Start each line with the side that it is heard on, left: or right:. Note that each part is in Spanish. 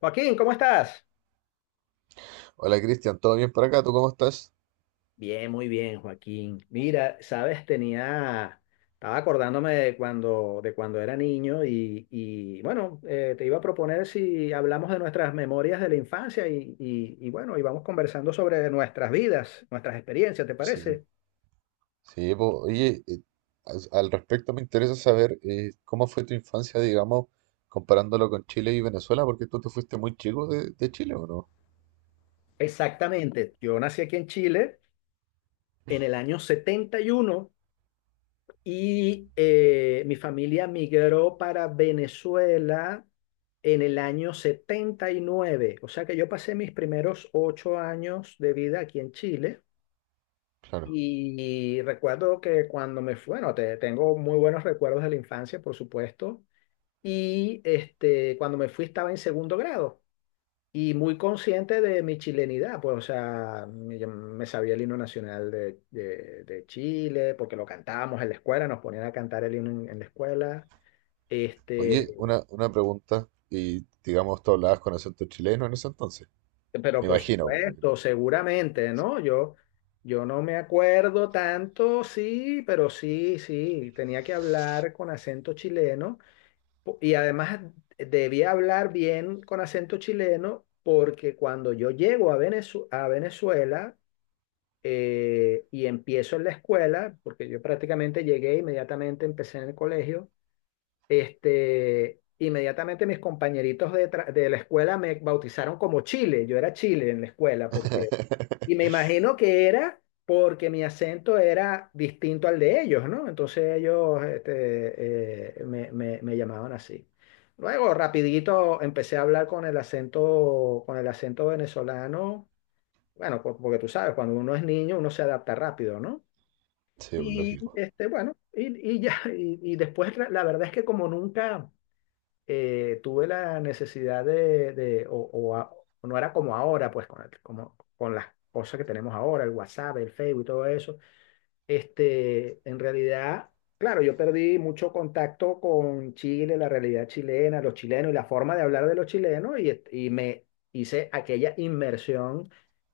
left: Joaquín, ¿cómo estás?
right: Hola Cristian, ¿todo bien por acá? ¿Tú cómo estás?
left: Bien, muy bien, Joaquín. Mira, sabes, estaba acordándome de cuando era niño bueno, te iba a proponer si hablamos de nuestras memorias de la infancia y bueno, y vamos conversando sobre nuestras vidas, nuestras experiencias, ¿te
right: Sí,
left: parece?
right: sí, po. Oye, al respecto me interesa saber cómo fue tu infancia, digamos, comparándolo con Chile y Venezuela, porque tú te fuiste muy chico de Chile, ¿o no?
left: Exactamente. Yo nací aquí en Chile en el año 71. Y mi familia migró para Venezuela en el año 79. O sea que yo pasé mis primeros 8 años de vida aquí en Chile.
right: Claro.
left: Y recuerdo que cuando me fui, bueno, tengo muy buenos recuerdos de la infancia, por supuesto. Y cuando me fui estaba en segundo grado y muy consciente de mi chilenidad, pues, o sea, yo me sabía el himno nacional de Chile, porque lo cantábamos en la escuela, nos ponían a cantar el himno en la escuela.
right: Oye,
left: este,
right: una pregunta, y digamos, tú hablabas con acento chileno en ese entonces.
left: pero
right: Me
left: por
right: imagino, no creo.
left: supuesto, seguramente, ¿no? Yo no me acuerdo tanto, sí, pero sí, sí, tenía que hablar con acento chileno, y además debía hablar bien con acento chileno, porque cuando yo llego a a Venezuela, y empiezo en la escuela, porque yo prácticamente llegué inmediatamente, empecé en el colegio. Inmediatamente mis compañeritos de la escuela me bautizaron como Chile, yo era Chile en la escuela, y me imagino que era porque mi acento era distinto al de ellos, ¿no? Entonces ellos me llamaban así. Luego, rapidito, empecé a hablar con el acento venezolano. Bueno, porque tú sabes, cuando uno es niño, uno se adapta rápido, ¿no?
right: Sí, pues,
left: Y
right: lógico,
left: este, bueno, y ya, y después la verdad es que como nunca tuve la necesidad o no era como ahora, pues con, como, con las cosas que tenemos ahora, el WhatsApp, el Facebook y todo eso. En realidad, claro, yo perdí mucho contacto con Chile, la realidad chilena, los chilenos y la forma de hablar de los chilenos y me hice aquella inmersión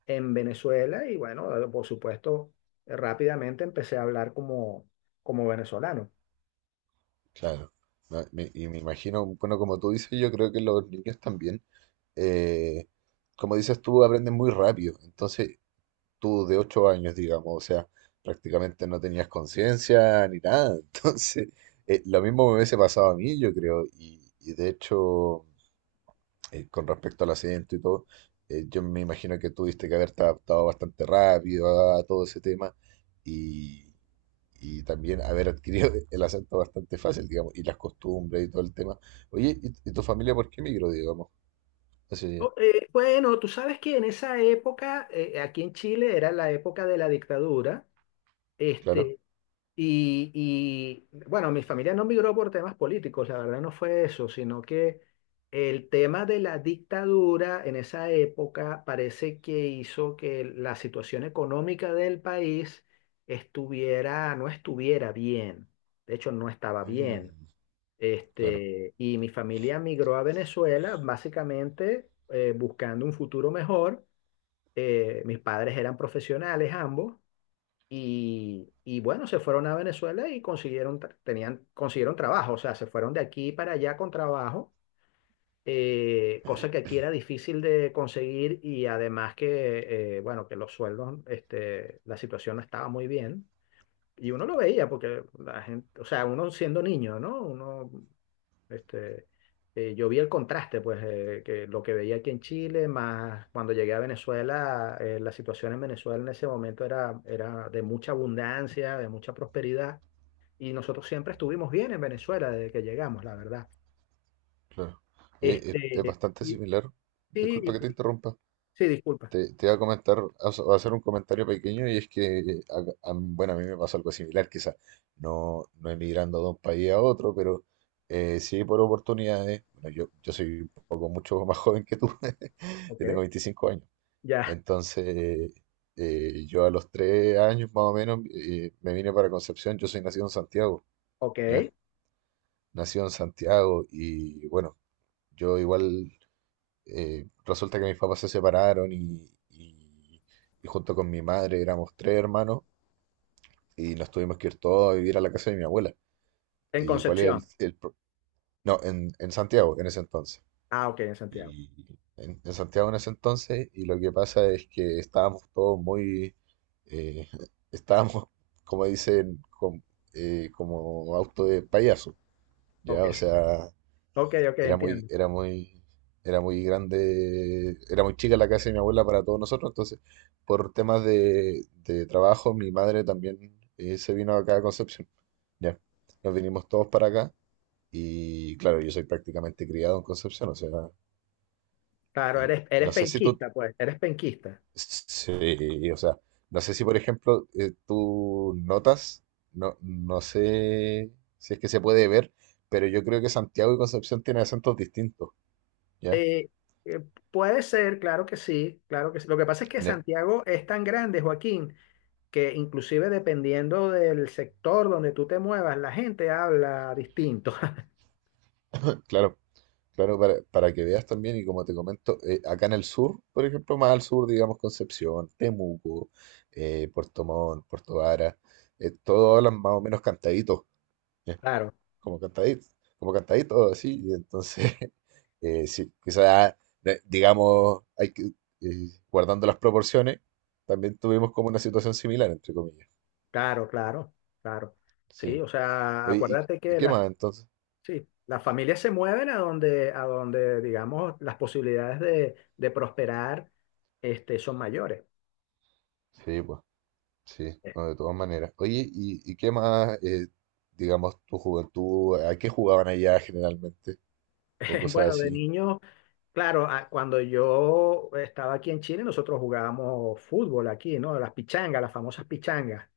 left: en Venezuela y bueno, por supuesto, rápidamente empecé a hablar como venezolano.
right: claro. No, y me imagino, bueno, como tú dices, yo creo que los niños también, eh, como dices tú, aprenden muy rápido. Entonces, tú de 8 años, digamos, o sea, prácticamente no tenías conciencia ni nada. Entonces, lo mismo me hubiese pasado a mí, yo creo, y de hecho, con respecto al acento y todo, yo me imagino que tuviste que haberte adaptado bastante rápido a todo ese tema y, y también haber adquirido el acento bastante fácil, digamos, y las costumbres y todo el tema. Oye, ¿ y tu familia por qué migró, digamos? Así,
left: Oh, bueno, tú sabes que en esa época, aquí en Chile era la época de la dictadura.
right: claro.
left: Este, bueno, mi familia no migró por temas políticos, la verdad no fue eso, sino que el tema de la dictadura en esa época parece que hizo que la situación económica del país estuviera, no estuviera bien, de hecho no estaba
right: Ujú,
left: bien.
right: claro.
left: Y mi familia migró a Venezuela básicamente buscando un futuro mejor. Mis padres eran profesionales ambos y bueno, se fueron a Venezuela y consiguieron trabajo, o sea, se fueron de aquí para allá con trabajo, cosa que aquí era difícil de conseguir y además que, bueno, que los sueldos, la situación no estaba muy bien. Y uno lo veía porque la gente, o sea, uno siendo niño, ¿no? Este, yo vi el contraste, pues, que lo que veía aquí en Chile, más cuando llegué a Venezuela, la situación en Venezuela en ese momento era de mucha abundancia, de mucha prosperidad, y nosotros siempre estuvimos bien en Venezuela desde que llegamos, la verdad.
right: Claro. Oye, es
left: Este,
right: bastante
left: y-
right: similar. Disculpa
left: sí,
right: que te interrumpa.
left: sí, disculpa.
right: Te iba a comentar, a hacer un comentario pequeño y es que, acá- a bueno, a mí me pasó algo similar, quizás no, no emigrando de un país a otro, pero sí por oportunidades. Bueno, yo soy un poco mucho más joven que tú, yo
left: Ok,
right: tengo 25 años.
left: ya,
right: Entonces, yo a los 3 años más o menos me vine para Concepción, yo soy nacido en Santiago, ¿ya?
left: ok.
right: Nacido en Santiago y bueno, yo igual resulta que mis papás se separaron y junto con mi madre éramos tres hermanos y nos tuvimos que ir todos a vivir a la casa de mi abuela.
left: En
right: ¿Y cuál
left: Concepción.
right: es el pro- No, en Santiago en ese entonces.
left: Ah, ok, en Santiago.
right: Y en Santiago en ese entonces y lo que pasa es que estábamos todos muy... eh, estábamos, como dicen, como auto de payaso,
left: Ok,
right: ¿ya? O sea
left: ok, ok,
right: era muy,
left: entiendo.
right: era muy, era muy grande, era muy chica la casa de mi abuela para todos nosotros, entonces por temas de trabajo mi madre también se vino acá a Concepción. Ya, nos vinimos todos para acá y claro, yo soy prácticamente criado en Concepción, o sea,
left: Claro,
right: y,
left: eres,
right: y
left: eres
right: no sé si tú,
left: penquista, pues, eres penquista.
right: sí, o sea, no sé si por ejemplo tú notas, no, no sé si es que se puede ver, pero yo creo que Santiago y Concepción tienen acentos distintos, ¿ya?
left: Eh, eh, Puede ser, claro que sí, claro que sí. Lo que pasa es que
right: En e-
left: Santiago es tan grande, Joaquín, que inclusive dependiendo del sector donde tú te muevas, la gente habla distinto.
right: claro. Claro, para que veas también, y como te comento, acá en el sur, por ejemplo, más al sur, digamos Concepción, Temuco, Puerto Montt, Puerto Vara, todos hablan más o menos cantadito, eh,
left: Claro,
right: como cantadito, como cantadito, así, y entonces, sí, quizás, digamos, guardando las proporciones, también tuvimos como una situación similar, entre comillas.
left: claro, claro, claro. Sí,
right: Sí.
left: o sea,
right: Oye, ¿
left: acuérdate
right: y
left: que
right: qué más entonces?
left: sí, las familias se mueven a donde, digamos, las posibilidades de prosperar, son mayores.
right: Sí, pues. Sí, no, de todas maneras. Oye, ¿ y qué más, digamos, tu juventud, ¿a qué jugaban allá generalmente? O cosas
left: Bueno, de
right: así.
left: niño, claro, cuando yo estaba aquí en Chile, nosotros jugábamos fútbol aquí, ¿no? Las pichangas, las famosas pichangas,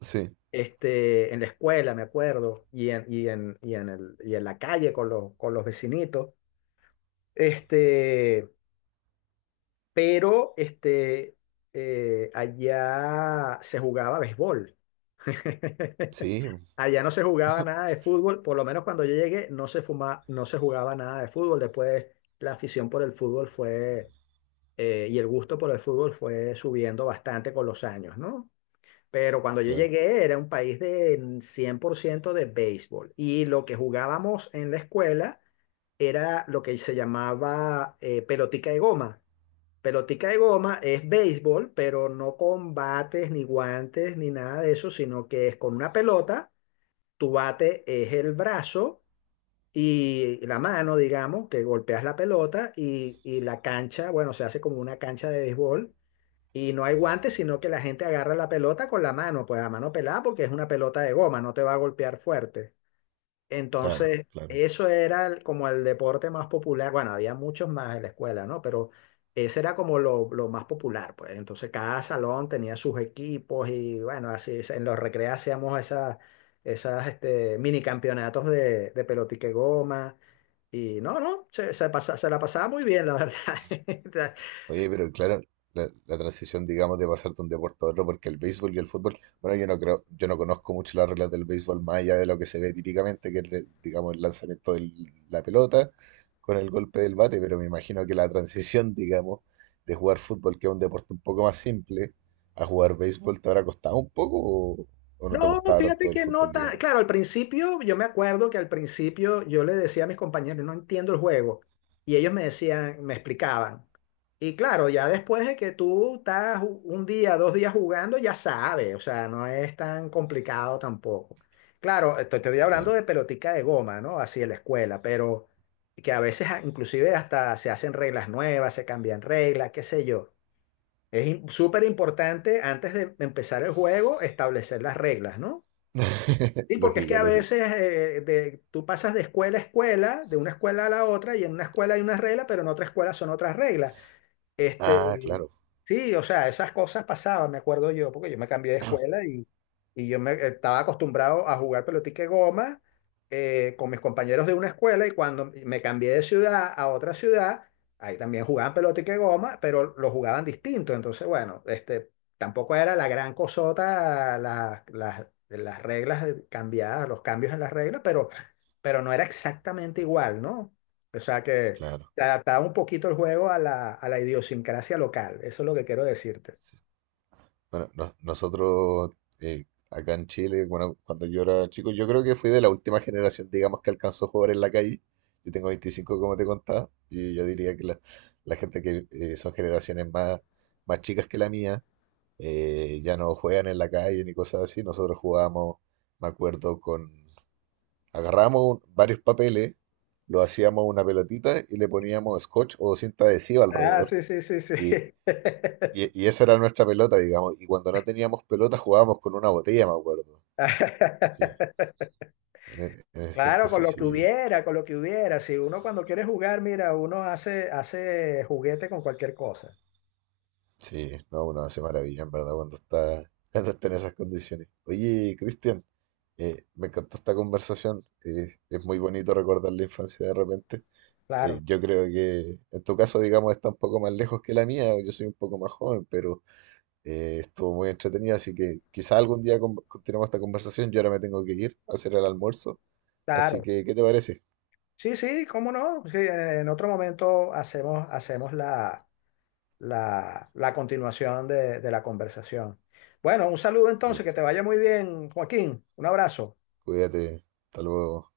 right: Sí,
left: en la escuela, me acuerdo, y en la calle con los vecinitos. Este, pero este, Allá se jugaba béisbol.
right: sí,
left: Allá no se jugaba nada de fútbol, por lo menos cuando yo llegué, no se jugaba nada de fútbol. Después la afición por el fútbol fue y el gusto por el fútbol fue subiendo bastante con los años, ¿no? Pero cuando yo
right: claro,
left: llegué era un país de 100% de béisbol y lo que jugábamos en la escuela era lo que se llamaba pelotica de goma. Pelotica de goma es béisbol, pero no con bates ni guantes ni nada de eso, sino que es con una pelota, tu bate es el brazo y la mano, digamos, que golpeas la pelota y la cancha, bueno, se hace como una cancha de béisbol y no hay guantes, sino que la gente agarra la pelota con la mano, pues a mano pelada, porque es una pelota de goma, no te va a golpear fuerte.
right: claro,
left: Entonces,
right: claro.
left: eso era como el deporte más popular. Bueno, había muchos más en la escuela, ¿no? Pero ese era como lo más popular, pues. Entonces, cada salón tenía sus equipos y, bueno, así es, en los recreos hacíamos esas, mini campeonatos de pelotique goma. Y no, no, se la pasaba muy bien, la verdad.
right: Oye, pero claro, la transición, digamos, de pasar de un deporte a otro, porque el béisbol y el fútbol, bueno, yo no creo, yo no conozco mucho las reglas del béisbol más allá de lo que se ve típicamente, que es, digamos, el lanzamiento de la pelota con el golpe del bate, pero me imagino que la transición, digamos, de jugar fútbol, que es un deporte un poco más simple, a jugar béisbol te habrá costado un poco o no te
left: No,
right: gustaba
left: fíjate
right: tanto el
left: que no
right: fútbol,
left: tan.
right: digamos.
left: Claro, al principio, yo me acuerdo que al principio yo le decía a mis compañeros, no entiendo el juego. Y ellos me decían, me explicaban. Y claro, ya después de que tú estás un día, dos días jugando, ya sabes, o sea, no es tan complicado tampoco. Claro, te estoy hablando
right: Claro,
left: de pelotica de goma, ¿no? Así en la escuela, pero que a veces inclusive hasta se hacen reglas nuevas, se cambian reglas, qué sé yo. Es súper importante antes de empezar el juego establecer las reglas, ¿no? Sí, porque es que
right: lógico,
left: a veces
right: lógico.
left: tú pasas de escuela a escuela, de una escuela a la otra, y en una escuela hay unas reglas, pero en otra escuela son otras reglas.
right: Ah,
left: Este,
right: claro,
left: sí, o sea, esas cosas pasaban, me acuerdo yo, porque yo me cambié de escuela y estaba acostumbrado a jugar pelotique goma con mis compañeros de una escuela y cuando me cambié de ciudad a otra ciudad, ahí también jugaban pelotique goma, pero lo jugaban distinto. Entonces, bueno, tampoco era la gran cosota las reglas cambiadas, los cambios en las reglas, pero, no era exactamente igual, ¿no? O sea que
right: claro.
left: se adaptaba un poquito el juego a la idiosincrasia local. Eso es lo que quiero decirte.
right: Sí. Bueno, nosotros acá en Chile, bueno, cuando yo era chico, yo creo que fui de la última generación, digamos, que alcanzó a jugar en la calle. Yo tengo 25 como te contaba, y yo diría que la gente que son generaciones más, más chicas que la mía, ya no juegan en la calle ni cosas así. Nosotros jugábamos, me acuerdo, con... Agarramos varios papeles, lo hacíamos una pelotita y le poníamos scotch o cinta adhesiva
left: Ah,
right: alrededor.
left: sí, sí, sí, sí.
right: Y y, y esa era nuestra pelota, digamos. Y cuando no teníamos pelota jugábamos con una botella, me acuerdo. Sí, en ese
left: Claro, con
right: entonces
left: lo que
right: sí,
left: hubiera, con lo que hubiera. Si uno cuando quiere jugar, mira, uno hace, hace juguete con cualquier cosa.
right: sí, no, uno hace maravilla, en verdad, cuando está en esas condiciones. Oye, Cristian, me encantó esta conversación. Eh, es muy bonito recordar la infancia de repente.
left: Claro,
right: Yo creo que en tu caso, digamos, está un poco más lejos que la mía. Yo soy un poco más joven, pero estuvo muy entretenido, así que quizá algún día continuemos esta conversación. Yo ahora me tengo que ir a hacer el almuerzo. Así
left: claro.
right: que, ¿qué te parece?
left: Sí, sí, cómo no. Sí, en otro momento hacemos la continuación de la conversación. Bueno, un saludo
right: Sí,
left: entonces, que te vaya muy bien, Joaquín. Un abrazo.
right: cuídate. Hasta luego.